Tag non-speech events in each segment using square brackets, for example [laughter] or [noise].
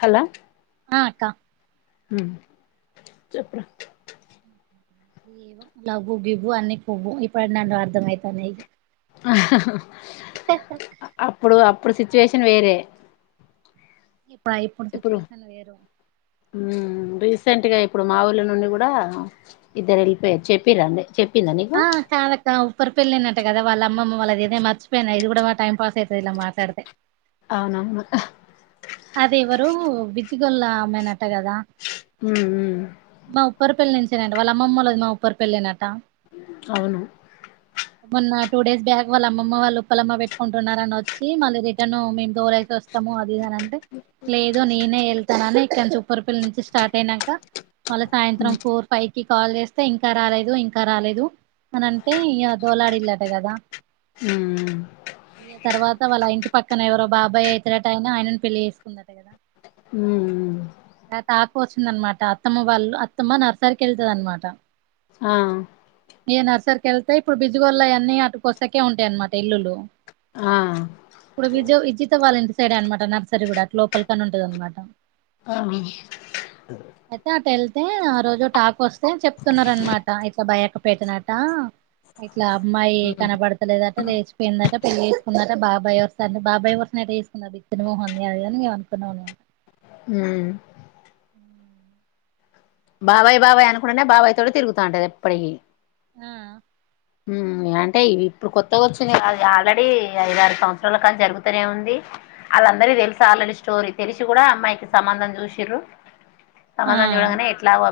Hello ఆ అక్కా చెప్పు రా లవ్వు గివ్వు అన్ని పువ్వు ఇప్పుడు నన్ను అర్థం అవుతాన్నయి అప్పుడు ఇప్పుడు సిట్యుయేషన్ వేరే ఇప్పుడా ఇప్పుడు సిట్యుయేషన్ వేరు రీసెంట్ గా ఇప్పుడు మా ఊళ్ళో నుండి కూడా ఇద్దరు వెళ్ళిపోయారు చెప్పి రండి చె ఆ కాదక్క ఉప్పురి పెళ్ళయిందట కదా వాళ్ళ అమ్మమ్మ మళ్ళ ఇదే మర్చిపోయాను ఇది కూడా బా టైం పాసయితది ఇలా మాట్లాడితే అవునవును అది ఎవరు విజిగల్ల ఆమేనట్ట కదా మా ఉప్పర పెళ్లిస్ డి వాళ్ళమ్మమ్మళ్ళోది ఉప్పరి పెళ్ళెనట అవును మొన్న టూ డేస్ బ్యాక్ వాళ్ళ అమ్మమ్మ వాళ్ళు ఉప్పలమ్మ పెట్టుకుంటున్నారని వచ్చి మళ్ళీ రిటర్న్ దోరైతే వస్తాము అది ఇది అని అంటే లేదు ననే హళ్తాననే చపరిపల్లి నుంచి స్టార్ట్ అయినాక మళ్ళ సాయంత్రం ఫోర్ ఫైవ్ కి కాల్ చేస్తే ఇంకా రాలేదు ఇంకా రాలేదు అని అంటే ఇ దోలాడిల్లట కదా అ తర్వాత వాళ్ళ ఇంటి పక్కన ఎవరో బాబాయ్య ఎ ఇరట అయినా ఆయనను పెళ్లి చేస్తారు కా ఉమ్ లేత ఆకు వచ్చిందనమాట అత్తమ్మ వాళ్ళు అత్తమ్మ నర్సరీకి వెళ్తుంది అనమాట ఆ ఏ నర్సరీకి వెళ్తే ఇప్పుడు బిజుగల్ళ అన్నీ అటుకొస్తాకే ఉంటాయి అనమాట ఇల్లులు ఆ ఇప్పుడు విజ విజిత వాళ్ళ ఇంటి సైడ్ అనమాట నర్సరీ కూడా లోపలికని ఉంటది అనమాట ఆ అయితే అటు వెళ్తే ఆ రోజు టాక్ వస్తే చెప్తున్నారు అనమాట ఇట్లా భయక పెట్టినట్ట ఇట్లా అమ్మాయి కనబడతలేదట లేచిపోయిందట పెళ్ళి వేసుకుందట బాబాయ్ వస్తంది బాబాయ్ వస్తు వసుకుా బిచ్చినమోహంది అ అనుకున్నా బాబాయి బాబాయ్ అకుంటనే బాబాయి తోటీ తరుగుతాంటది ఎప్పటికీ ఆ ఉమ్ అంటే ఇవి ఇప్పుడు కొత్త కొచ్చింది కాదు అది ఆల్రెడీ ఐదారు సంవత్సరాల కానుంచి జరుగుతనే ఉంది వాళ్ళందరికి తెలుసు ఆల్రెడీ స్టోరీ తెలిసి కూడా అమ్మాయికి సంబంధం చూశిన్రు ఆ సంబంధం చూడంగనే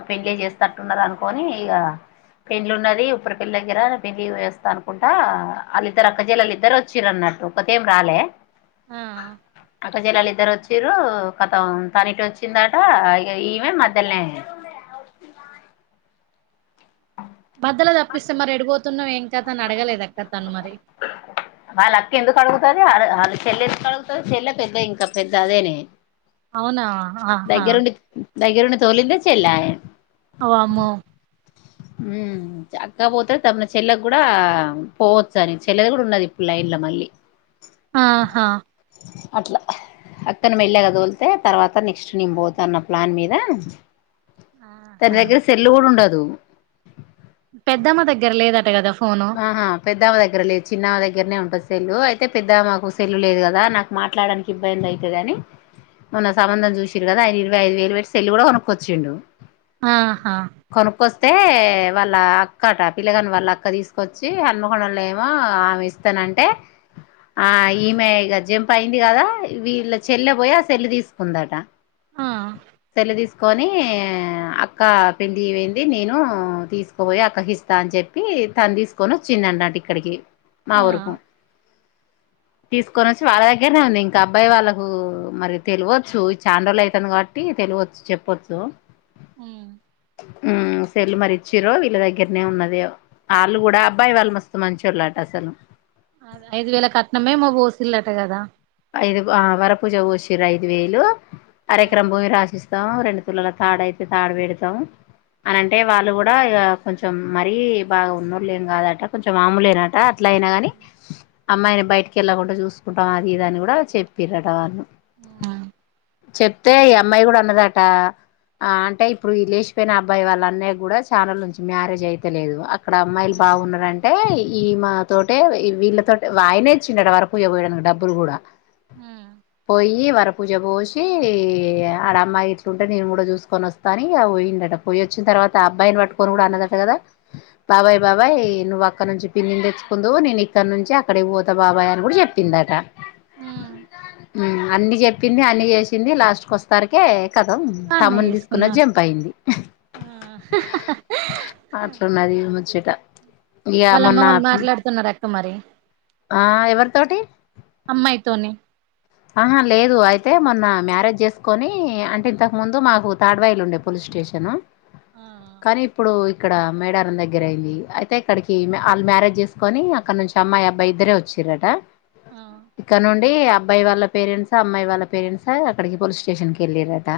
పెళ్లే చేస్తట్టున్నరు అనుకోని ఇగా పెళ్లి ఉన్నది ఇప్పురి పెళ్లి దగ్గర పెళ్లి చేస్తా అనుకుంటా వాళ్ళిద్దరు అక్కజలల్లు ఇద్దర్ వచ్చిరన్నట్టు ఒక్కతేం రాలే ఆ అక్కజల్లలు ఇద్దరు వచ్చింరూ కతం తనిటు వచ్చిందటా ఇగ ఈమె మధ్యల్నే మద్దెల తప్పిస్తే మరి ఎడుపోతున్నవే ఇంకా తనని అడగాలే కద అక్క తను మరి వాళ్ అక్క ఎందుకు అడుగుతది వాళ్ళ ఆళ్ల చెల్లెందుకు కడుగుతది చెల్లె పెద్ద ఇంక పెద్ద అదేనే అవునా ఆహా దగ్గరుండి దగ్గరుండి తోలిందే చెల్లాయే వామ్మో మ్మ్ అక్కపోతది తమ్మున చెల్లకు కూడా పోవచ్చు అని చెల్లెది కూడ ఉన్నది ఇప్పుడు లైన్ లో మళ్ళీ ఆహా అట్ల అక్కను మెల్లగ తోలితే తర్వాత నెక్స్ట్ నేను పోతాన్న ప్లాన్ మీదా తన ఆహా దగ్గర సెల్లూ కూడా ఉండదు దు పెద్దమ్మ దగ్గర లేదట కదా ఫోను ఆహా పెద్దామే దగ్గర లేదు చిన్నామే దగ్గరనే ఉం సెల్లు అయితే పెద్దమేకు సెల్లు లేదు కదా నాకు మాట్లాడానికి ఇబ్బంది అయితది అని మొన్న సంబంధం చూసిర్రు కదా ఆయన ఇరవై ఐదు వేలు పెట్టి సెల్లు కూడా కొనుక్కొచ్చిండు ఆహా స్తే వాళ్ళ అక్కట పిల్లగాని వాళ్ళ అక్క తీస్ తీసుకొచ్చి హన్మకొండల్నేమో ఆమె ఇస్తానంటే ఆ ఈమె ఇగ జంప్ అయింది కదా వీళ్ళ చెల్లె పోయి ఆ సెల్లు తీసుకుందట ఆ సెల్లు తీస్ కొనీ అక్కా పెండ్లికి పోయింది నేను తీసుకోబోయి అక్కకి ఇస్తా అని చెప్పీ తను తీసుకొని వచ్చింది అన్నట్టు ఇక్కడికి అ మా ఊరుకు తీసుకొని వచ్చి వాళ్ళ దగ్గరనే ఉంది ఇంకా అబ్బాయి వాళ్ళకూ మరి తెలవొచ్చు ఈ చాన్రోజులు అయితాంది కాబట్టి తెలివచ్చు చెప్పొచ్చు ఉమ్ ఉమ్ సెల్లు మరి ఇచ్చిర్రో వీళ్ళ దగ్గరనే ఉన్నదో వాళ్ళు కూడా అబ్బాయి వాళ్ళు మస్తు మంచోలటా అసలు ఐదు వేల కట్నమే ఏమో పోసిల్లట కదా ఐదు ఆ వరపూజ పోషిర్రు ఐదు వేలు అర ఆ ఎకరం భూమి రాసిస్ తం రెండు తులాల తాడయితే తాడు పెడతాం అని అంటే వాళ్ళు కూడా ఇగా కొంచెం మరీ బాగ ఉన్నోలేం కాదట కొంచెం మాములేనట అట్లా అయినాగాని అమ్మాయిని బయటికి వెళ్ళకుండ చూసుకుంటాం అ ఇదని కూడా చెప్పిర్రటా వాళ్ళు ఆ చెప్తే ఈ అమ్మాయి కూడ అన్నదటా ఆ అంటే ఇప్పుడు ఈ లేచిపోయిన అబ్బాయి వాళ్ళ అన్నయ కూడ చానా రోజుల్ నుంచి మ్యారేజ్ అయితలేదు అక్కడ అమ్మాయిలు ఉమ్, బాగున్నరంటే ఈ మా తోటే ఈ వీళ్ళతో ఆయనే ఇచ్చిండాట వరపూజ పోయడానికి డబ్ ప్పురుగూడ ఉమ్, పోయి వర పూజ పోసి చ్చి ఆడ అమ్మాయి ఇట్లుంటే నేను కూడా చూసుకొని వస్తా అని పోయిందట పోయి వచ్చిన తర్వాత ఆ అబ్బాయిని పట్టుకొని కూడా అన్నదట కదా బాబాయ్ బాబాయ్ నువ్వు అక్కడ నుంచి పిన్నిని తెచ్చుకుందువు నేను ఇక్కడ నుంచి అక్కడికి పోతా బాబాయ్ అని కూడా చెప్పిందట ఉమ్ అన్ని చెప్పింది అన్ని చేసింది లాస్ట్ క వస్తారకే కతం అన్నే తమ్మున్ని తీసుకున్నది చేసుకున్నాం జంప్ అయింది అట్లున్నది ముచ్చట్ త వాళ్ళ అమ్మ వాళ్ళు మాట్లాడుతున్నారక్క మరి ఆ ఎవరి తోటి అమ్మాయితోని ఆహా లేదు అయితే మొన్న మ్యారేజ్ చేసుకొని అంటే ఇంతకు ముందు మాకు తాడ్వాయిలుండే పోలీస్ స్టేషను ఆ కానీ ఇప్పుడు ఇక్కడ మేడారం దగ్గర అయింది అయితే ఇక్కడికి వాళ్ళు మ్యారేజ్ చేసుకొని అక్కడ నుంచి అమ్మాయి అబ్బాయి ఇద్దరే వచ్చిరట ఇక్క నుండి అబ్బా అబ్బాయి వాళ్ళ పేరెంట్స అమ్మాయి వాళ్ళ పేరెంట్స అక్కడికి పోలీస్ స్టేషన్ కకి వెళ్ళారట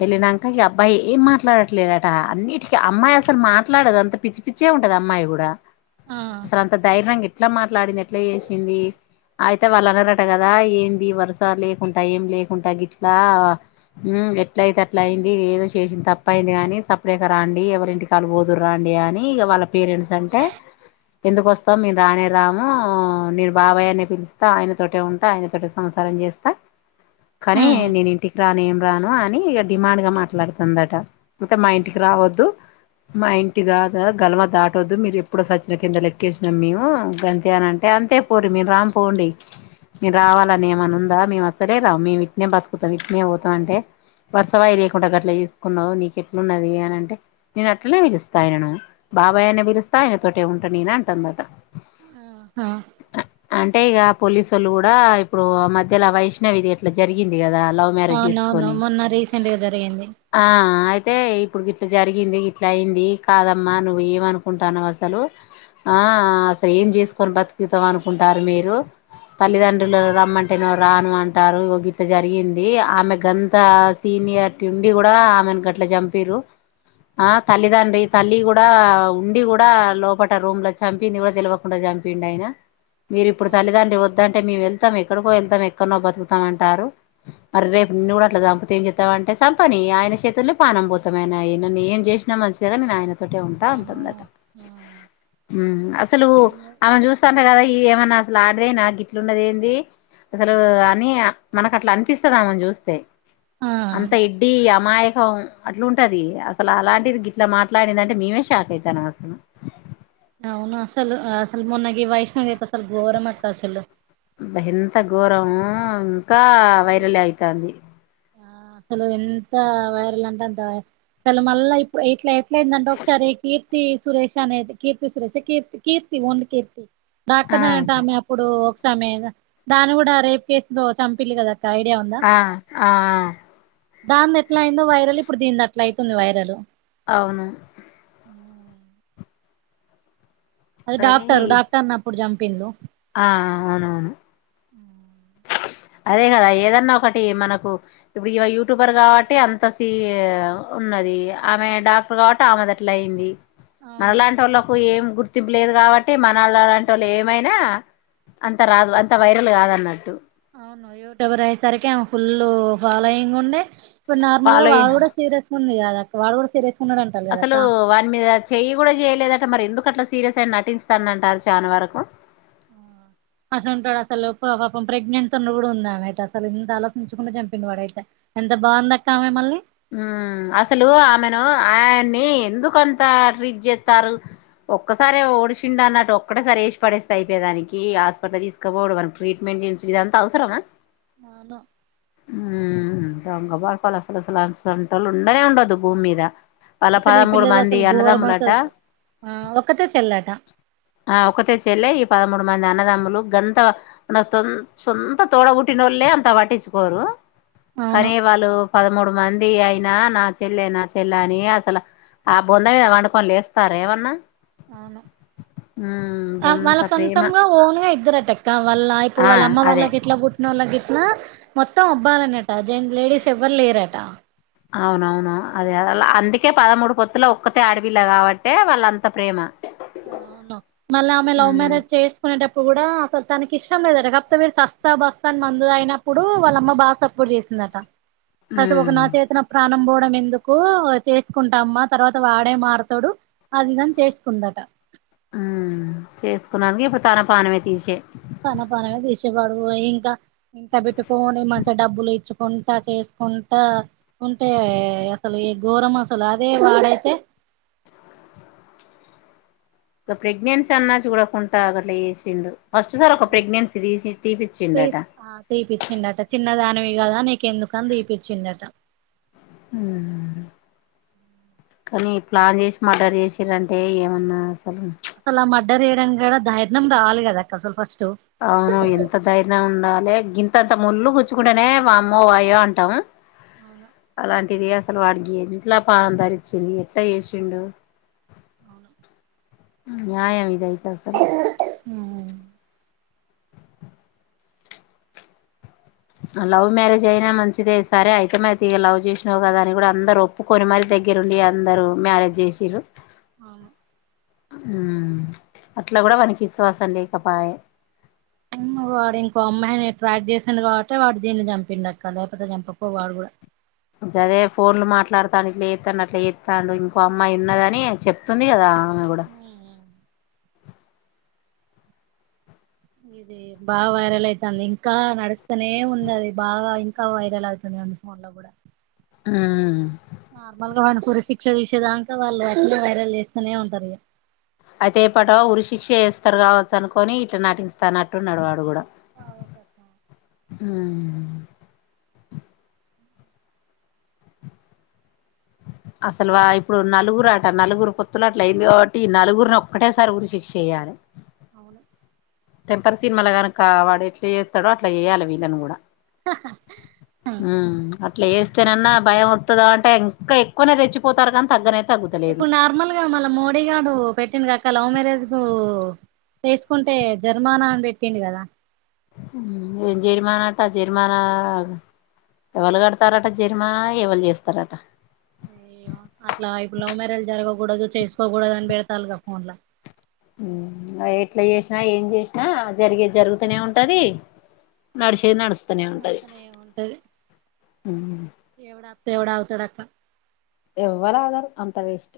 వెళ్ళాక ఈ అబ్బాయి ఏం మాట్లాడట్లేదట అన్నిటికి అమ్మాయి అసలు మాట్లాడదు అంత పిచ్చి పిచ్చే ఉంటది అమ్మాయి కూడా ఆ అసలు అంత ధైర్యంగా ఇట్ ఎట్లా మాట్లాడింది ఎట్లా చేసింది అయితే వాళ్ళ అనటగా కదా ఏంది వరుస లేకుంటడా ఏమి లేకుంటా గట్లా ఎట్ల అయితే అట్ల అయింది ఏదో చేసింది తప్ప అయింది కానీ సపరేట్గా రాండి ఎవరి ఇంటికిళ్ళ బోదురు రండి అని ఇక వాళ్ళ పేరెంట్స్ అంటే ఎందుకుొస్తా మేను రానే రాము నేను బాబాయ్ అనే పిలిస్తా ఆయన తట ఉంట ఆయనతోటి సంసారం చేస్తా కానీ నేను ఇంటికి రానేం రాను అని ఇక డిమాండ్ గా మాట్లాడుతుందట అంటే మా ఇంటికి ఆహా రావద్దు మా ఇంటి కాదు గలవా దాటవద్దు మీరు ఎప్పుడు సచ్చిన కింద లెక్కేసినాం మేము గంతే అని అంటే అంతే పోరు మీరు రామ్పోండి మీరు రావాలని ఏమన్నా ఉన్ మేము అసలే రావు మేము ఇట్నే బతుకుతాం ఇట్నే పోతాం అంటే వర్సవాయి లేకుండా అట్లా చేసుకున్నావు నీకు ఎట్లు ఉన్నది అని అంటే నేను అట్లనే పిలుస్తాయనను బాబాయ్ అనే పిలుస్తా ఆయనతోటే ఉంటా ననే అంటాందమాట ఆహా అంటే ఇగ పోలీసు సోల్లు కూడా ఇప్పుడు ఆ మధ్యలో వైష్ణవి ది అట్లా జరిగింది కదా లవ్ మ్యారేజ్ అవునవును చేసుకొని మొన్న రీసెంట్గా జరిగింది ఆ అయితే ఇప్పుడు గిట్ల జరిగింది ఇట్లా అయింది కాదమ్మా నువ్వు ఏమ అనుకుంటాన్నావ్ అసలు ఆ అసలు ఏం చేసుకొని బతుకుతావ్ అనుకుంటారు మీరు తల్లిదండ్రులు రమ్మంటే రాను అంటారు గట్లా జరిగింది ఆమె గంత సీనియర్టీ ఉండి కూడా ఆమెను గట్లా చంపిరు ఆ తల్లిదండ్రి తల్లి కూడా ఉండి కూడా లోపట రూమ్ లో చంపింది కూడా తేల్వకుండా చంపిండు ఆయన మీరి ఇప్పుడు అవును తల్లితన్ వద్దంటే మేము వెళ్తాం ఎక్కడికో వెళ్తాం ఎక్కనో బతుకుతాం అంటారు మరి రేపు నిన్న కూడా అట్ల చంపితే ఏం చెత్తవ్ అంటే సంపని ఆయన చేతుల్లో పానం భూతమైనయి నన్ను ఏం చేసినా మంచిదిగా నేను ఆయన తోటే ఉంటా వామ్మో ఉంటుందట ఆ మ్మ్ అసలు ఆమెను చూస్తాంటే కదా ఈ ఏమన్నా నా అస్సల్ [unintelligible] అరె నా గిట్లున్నది ఏంది అసలు అని మనకు అట్లా అనిపిస్తది ఆమెను చూస్తే ఆ అంత ఎడ్డి ఆ అమాయకం అట్లుంటది అసలు అలాంటిది గిట్లా మాట్లాడిందంటే మేమే షాక్ అయితానం అసలు అవును అసలు అసలు మొన్న గి వైష్ణవి అయితే గోరం అక్క అసలు బ ఎంత ఘోరము ఇంకా అయ్యో వైరల్ ఏ అయితాంది ఆ అసలు ఎంత వైరల్ అంటే అంత వైరల్ అసలు మళ్ళా ఇప్పుడు ఇట్లా ఇట్లెందంట ఒక్కసారి [unintelligible] కీర్తి సురేషానే కీర్తి సురేష కీర్తి కీర్తి ఒండ్లీ కీర్తి ఆ డాక్టర్ నేఅంట ఆమె అప్పుడు ఆమె దాని కూడా రేప్ కేసులో చంపిలి కదా ఐడియా ఆ ఆ దాన్ని ఎట్లా అయిందో వైరల్ ఇప్పుడు దీన్ని అట్ల అవుతుంది వైరల్ అవును అది కానీ డాక్టర్ డాక్టర్ అన్నప్పుడు జం పిల్లో ఆ అవునవును అదే కదా ఏదన్నా ఒకటి మనకు ఇప్పుడు యూట్యూబర్ కాబట్టి అంత సే ఉన్నది ఆమె డాక్టర్ కాబట్టి ఆమెద ఆట్లా అయింది. అవును మనలాంటి వాళ్ళలకు ఏం గుర్తు తప్పులేదు కాబట్టి మన వాళ్ళ అలాంటి వాళ్ళు ఏమైనా అంత రాదు అంత వైరల్ కాదన్నాడు. అవును యూట్యూబర్ అయేసరికి ఫుల్ ఫాలోయింగ్ ఉండే ఇప్పుడు నార్మల్ గా వాళ్ళు ఫాలోయింగ్ కూడా సీరియస్ గా ఉంది కదా వాడు కూడ సీరియస్ ఉన్నాడు అంటారు కదా అక్క అసలు వాని మీద చెయ్యి కూడా చెయలేదంటే మరి ఎందుకు అట్లా సీరియల్ అయిన నటిస్తాన అంటారు చాలా వరకు అసలు ఉంటాడు అసలు పాపం ప్రెగ్నెంట్ త ఉన్న కూడా ఉందామె అయితే అసలు ఎంత ఆలోచించకుండా చంపిన వాడు అయితే ఎంత బాగుంది అక్కామె మళ్ళీ అసలు ఆమెను ఆయన్ని ఎందుకుంత ట్రీట్ చేస్తారు ఒక్కసారి ఓడి సిండి అన్నట్టు ఒక్కేసారి వేసి పడేస్త అయిపోయేదానికి హాస్పిటల్ తీసుకపోడ మనకి ట్రీట్మెంట్ చేయి ఇదంతా అవసరమా అవును ఉమ్ దొంగ బడ్కవ్ ఇలాంటి సంటలు ఉండనే ఉండదు భూమి మీద వాళ్ళ అసలు ఈ పదమూడు పిల్లది మంది అసలు ఘోరం అన్నదమ్ములట అసలు ఆ ఒక్కతే చెల్లట ఆ ఒకట చెల్లే ఈ పదమ పదమూడు మంది అన్నదమ్ములు గంత తొంత సొంత తోడ పుట్టినళ్ళలే అంత పట్టించుకోరు కానీ అవును వాళ్ళు పద పద్మమూడు మంది అయినా నా చెల్లె నా చెల్లె అని అసలు ఆ బొంద మీద వండుకొని లేస్తారు ఏమన్నా అవును ఉమ్ వాళ్ళ గంత ప్రేమ సొంతంగా ఓన్గా ఇద్దరరు అటక్క వాళ్ళ ఇప్పుడు ఆ వాళ్ళ అమ్మ అదే వాళ్ళకి ఎట్లా పుట్టిన వాళ్ళకి మొత్తం అబ్బాయి లేన్నట జం లేడీస్ ఎవ్వరు లేరట అవునవును అదే అందుకే పదమూడు పొత్తుల ఒక్కతే ఆడపిల్ల కాబట్టే వాళ్ళ అంత ప్రేమ అవును మళ్ళీ ఆమె లవ్ ఉమ్ మ్యారేజ్ చేసుకునేటప్పుడు ఇప్పుడు కూడా అసలు తనకి ఇష్టం లేదట కాకపోతే మీరు సస్తా బస్తా అని మందు అయినప్పుడు వాళ్ళ అమ్మ బాగా సపోర్ట్ చేసిందట ఉమ్ నాచేత ఇ ప్రాణం బో ఎందుకు చేసుకుంటామ్మా తర్వాత వాడే మారుతాడు అదిదని చేసుకుందట ఉ చేసుకున్నా ఇప్పుడు తన పానమే తీసే తన పన తీసేవాడు ఇంకా ఇంత పెట్టుకని మంచిగా డబ్బులు ఇచ్చుకుంటా చేసుకుంటా ఉంటే అసలు ఈ ఘోరం అసలు అదే వాడైతే ఒక ప్రెగ్నెన్సీ అన్నా కూడా కొంటా అట్లా చేసిండు ఫస్ట్ సార్ ఒక ప్రెగ్నెన్సీ తీసి తీపిచ్చిండట వి కదా నీక ఎందుకని తీపించిండట కానీ ప్లాన్ చేసి మడ్దర్ చేసారంటే ఏమన్నా అసలు అసలు మడ్డర్ చేయడానికి దైర్యం కావాలి కాదక్కా అసలు ఫస్ట్ అవును ఎంత ధైర్యం ఉండాలి గి ంత ముళ్ళ కూచ్చుకుంటేనే వామ్మో వాయో అంటాం. అవును అలాంటిది యాద్ అసలు వాడికి ఇట్లా పానం ధరిచ్చింది ఎట్లా చేసిండు అవును న్యాయామ ఇదాయ్ పసలు లవ్ మ్యారేజ్ అయినా మంచిగా సరే అయితే మతి లవ్ చేసినావు కదా అని కూడా అందరు ఒప్పు కొని మరి దగ్గరు ఉండి అందరు మ్యారేజ్ చేసిండ్రు అవును హ్మ్ అట్లా కూడా వానికి విశ్వాసం లేకపాయ అవును వాడు ఇంకో అమ్మాయిని ట్రాప్ చేసిండు కాబట్టి వాడు దీన్ని చంపిండు అక్క లేకపోతే చంపకపొవ వాడు కూడా గాదే ఫోన్లు మాట్లాడతాను ఇట్లా చేత్తాండు అట్లా చేత్తాండు ఇంకో అమ్మాయి ఉన్నదని చెప్తుంది కదా ఆమె కూడా హ్మ్ ఉ ఇది బాగా వైరల్ అయితాంది ఇంకా నడుస్తూనే ఉంది అది బాగా ఇంకా వైరల్ అవుతుంది అన్ని ఫోన్ లో కూడా ఊ నార్మల్ గా వానికి ఉరి శిక్ష తీసేదాక వాళ్ళు అట్లె వైరల్ చేస్తూనే ఉంటారు ఇక అయితే ఇప్పుటొ ఉరి శిక్ష వస్తారు కావచ్చు అనుకొని ఇట్లా నటిస్తానట్టు నడివాడు కూడా అవును ఉమ్ అసలు వా ఇప్పుడు నలుగురు అంట నలుగురు పొత్తుల అట్లా అయింది కాబట్టి నలుగురిని ఒక్కటేసారి ఊరి శిక్ష వెయ్యాలి అవును టెంపర్ సినిమా లో గానుక వాడు ఎట్లా చేత్తాడొ అట్లా చేయాలి వీళ్ళని కూడా హహ అట్లా చేస్తేనన్నా భయం వత్తాదా అంటే ఇంకా ఇంకా రెచ్చిపోతారు కానీ తగ్గరె ఇప్పుడు నార్మల్ గా మళ్ళ మోడీ గాడు పెట్టిండు కదా అక్క లవ్ మ్యారేజ్ కు చేసుకుంటే జర్మానా అని పెట్టిడు కదా ఏం జరిమానాట జరిమానా ఎవలు కడతారట జరిమానా ఎవలు చేస్తారట అట్లా ఇప్పుడు లవ్ మ్యారేజ్ జరగకూడదు చేసుకోకూడదు అని పెడతారు ఇగ ఎట్లా చేసినా ఏం చేసినా జరిగేది జరుగుతూనే ఉంటది నడిసేది నడుస్తు మర్త్తనే ఏ ఉంటది ఎవడత ఎవడ [unintelligible] తొడక్ ఎవ్వరు ఆగరు అంత వేస్ట్